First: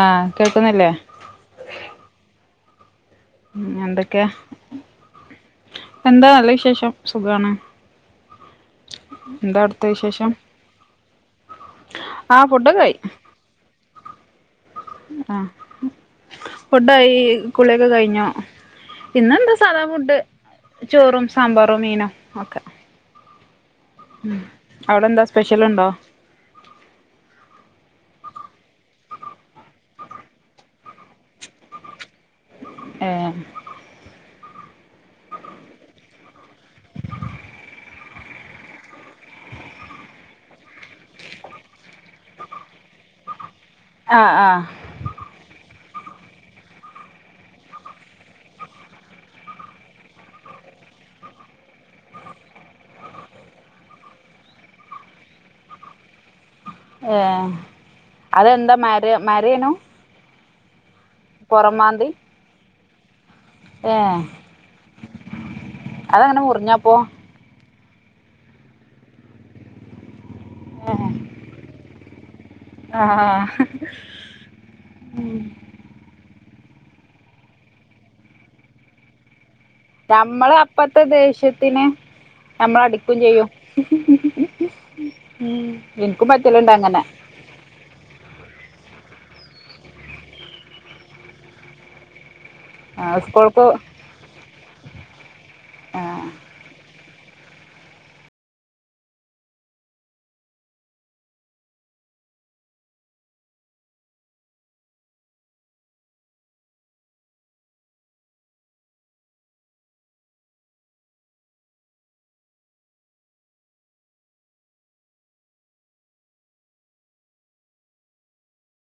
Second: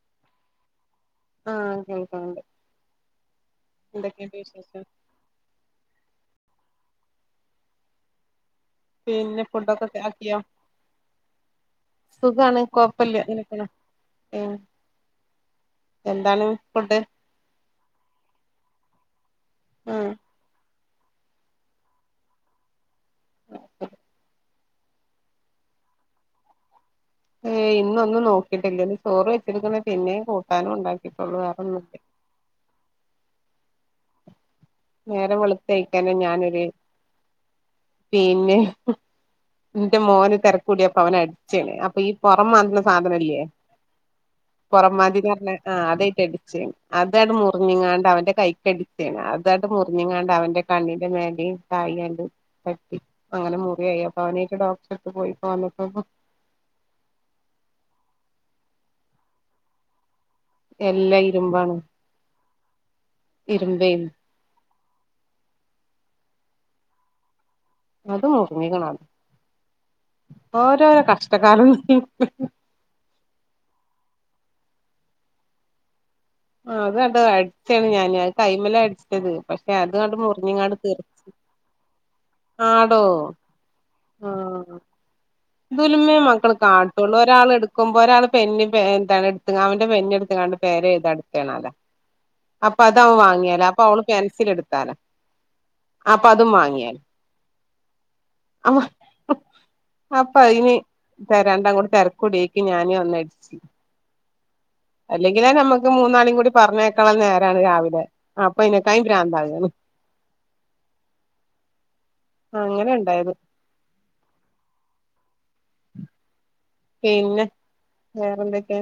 ആ കേൾക്കുന്നില്ലേ? ആ കേൾക്ക്ണുണ്ട് ഉം എന്തൊക്കെയ എന്താ നല്ല വിശേഷം. ഷം സുഖാണ്. പിന്നെ എന്താ ഫുഡ് അവിടുത്തെ ഒക്കെ വിശേഷം ആക്കിയോ ആ സുഖാണ് ഫുഡൊക്കെ ആയി കുയ്പ്പില്ല ഉം ആ എന്താണ് ഫുഡ് ഫുഡായി കുളിയൊക്കെ കഴിഞ്ഞോ? പിന്ന എന്താ സാധാ ആഹ് ഫുഡ് ചോ ഉം ഹേയ് ഇന്നൊന്നും നോക്കിട്ടില്ല ഇന്ന് ചോറ് വെച്ചിടുക്കണ പിന്നെ കൂട്ടാനും ഉണ്ടാക്കിട്ടുള്ളൂ വേറൊന്നുല്ല. ഏ നേരം വെളുത്തഴക്കന്നെ ഞാനൊര് പിന്നെ ന്റെ മോന് തെരക്കൂടിയപ്പൊ അവനെ അടിച്ച് ഞാന് അപ്പൊ ഈ പൊറം മാത്ണ സാധനല്ലേ ആ ആ പൊറംമാ ആ അതയിട്ട് അടിച്ച് അ തായിട്ട് മുറിഞ്ഞങ്ങാണ്ട് അവന്റെ കണ്ണിന്റെ മേലിം തായിയായിട്ട് തട്ടി അങ്ങനെ മുറിയായി അപ്പൊ അവനേയിട്ട് ഡോക്ടർ എടുത്ത് പോയി ഇപ്പോ വന്നിട്ടുള്ളൂ. ഏ അതെന്താ മര മര എല്ലാ ഇരുമ്പാണ്. ഏ ഇര്ബേൻ അതങ്ങനെ മുറിഞ്ഞപ്പോ അത് മു ഓരോ ഏ ആ ആ ആ അതാണ്ട് അടിച്ചാണ് ഞാന് അത് കൈമേലാ അടിച്ചത് പക്ഷെ അതാണ്ട് നമ്മള് മുറിഞ്ഞങ്ങാണ്ട് തീർ അപ്പത്തെ ദേഷ്യത്തിന് നമ്മൾ ആടോ അടിക്കും ചെയ്യും. ന്തേലുമ്മേ എനിക്കും മക്കൾ പറ്റലുണ്ട് അങ്ങനെ കാട്ടുള്ളൂ ഒരാൾ എടുക്കുമ്പോ ഒരാൾ പെന്നെ എന്താണ് എടുത്ത് അവന്റെ പെന്നെടുത്തെങ്ങാണ്ട് പേരെഴുതണ്ടിക്കാണ് അവിടെ അപ്പൊ അത് അവൻ വാങ്ങിയാല സ്കൂൾക്ക് അപ്പൊ ആ [unintelligible] അപ്പൊ അതിന് രണ്ടാംകൂടി തിരക്കൂടിയേക്ക് ഞാനേ ഒന്നടിച്ചു ആ അങ്ങനെണ്ടായത് പിന്നെ വേറെന്തൊക്കെയ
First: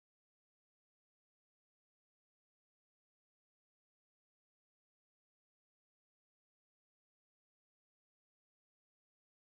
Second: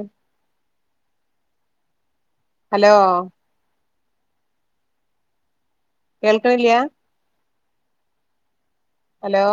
ഹലോ കേൾക്കണില്യ ഹലോ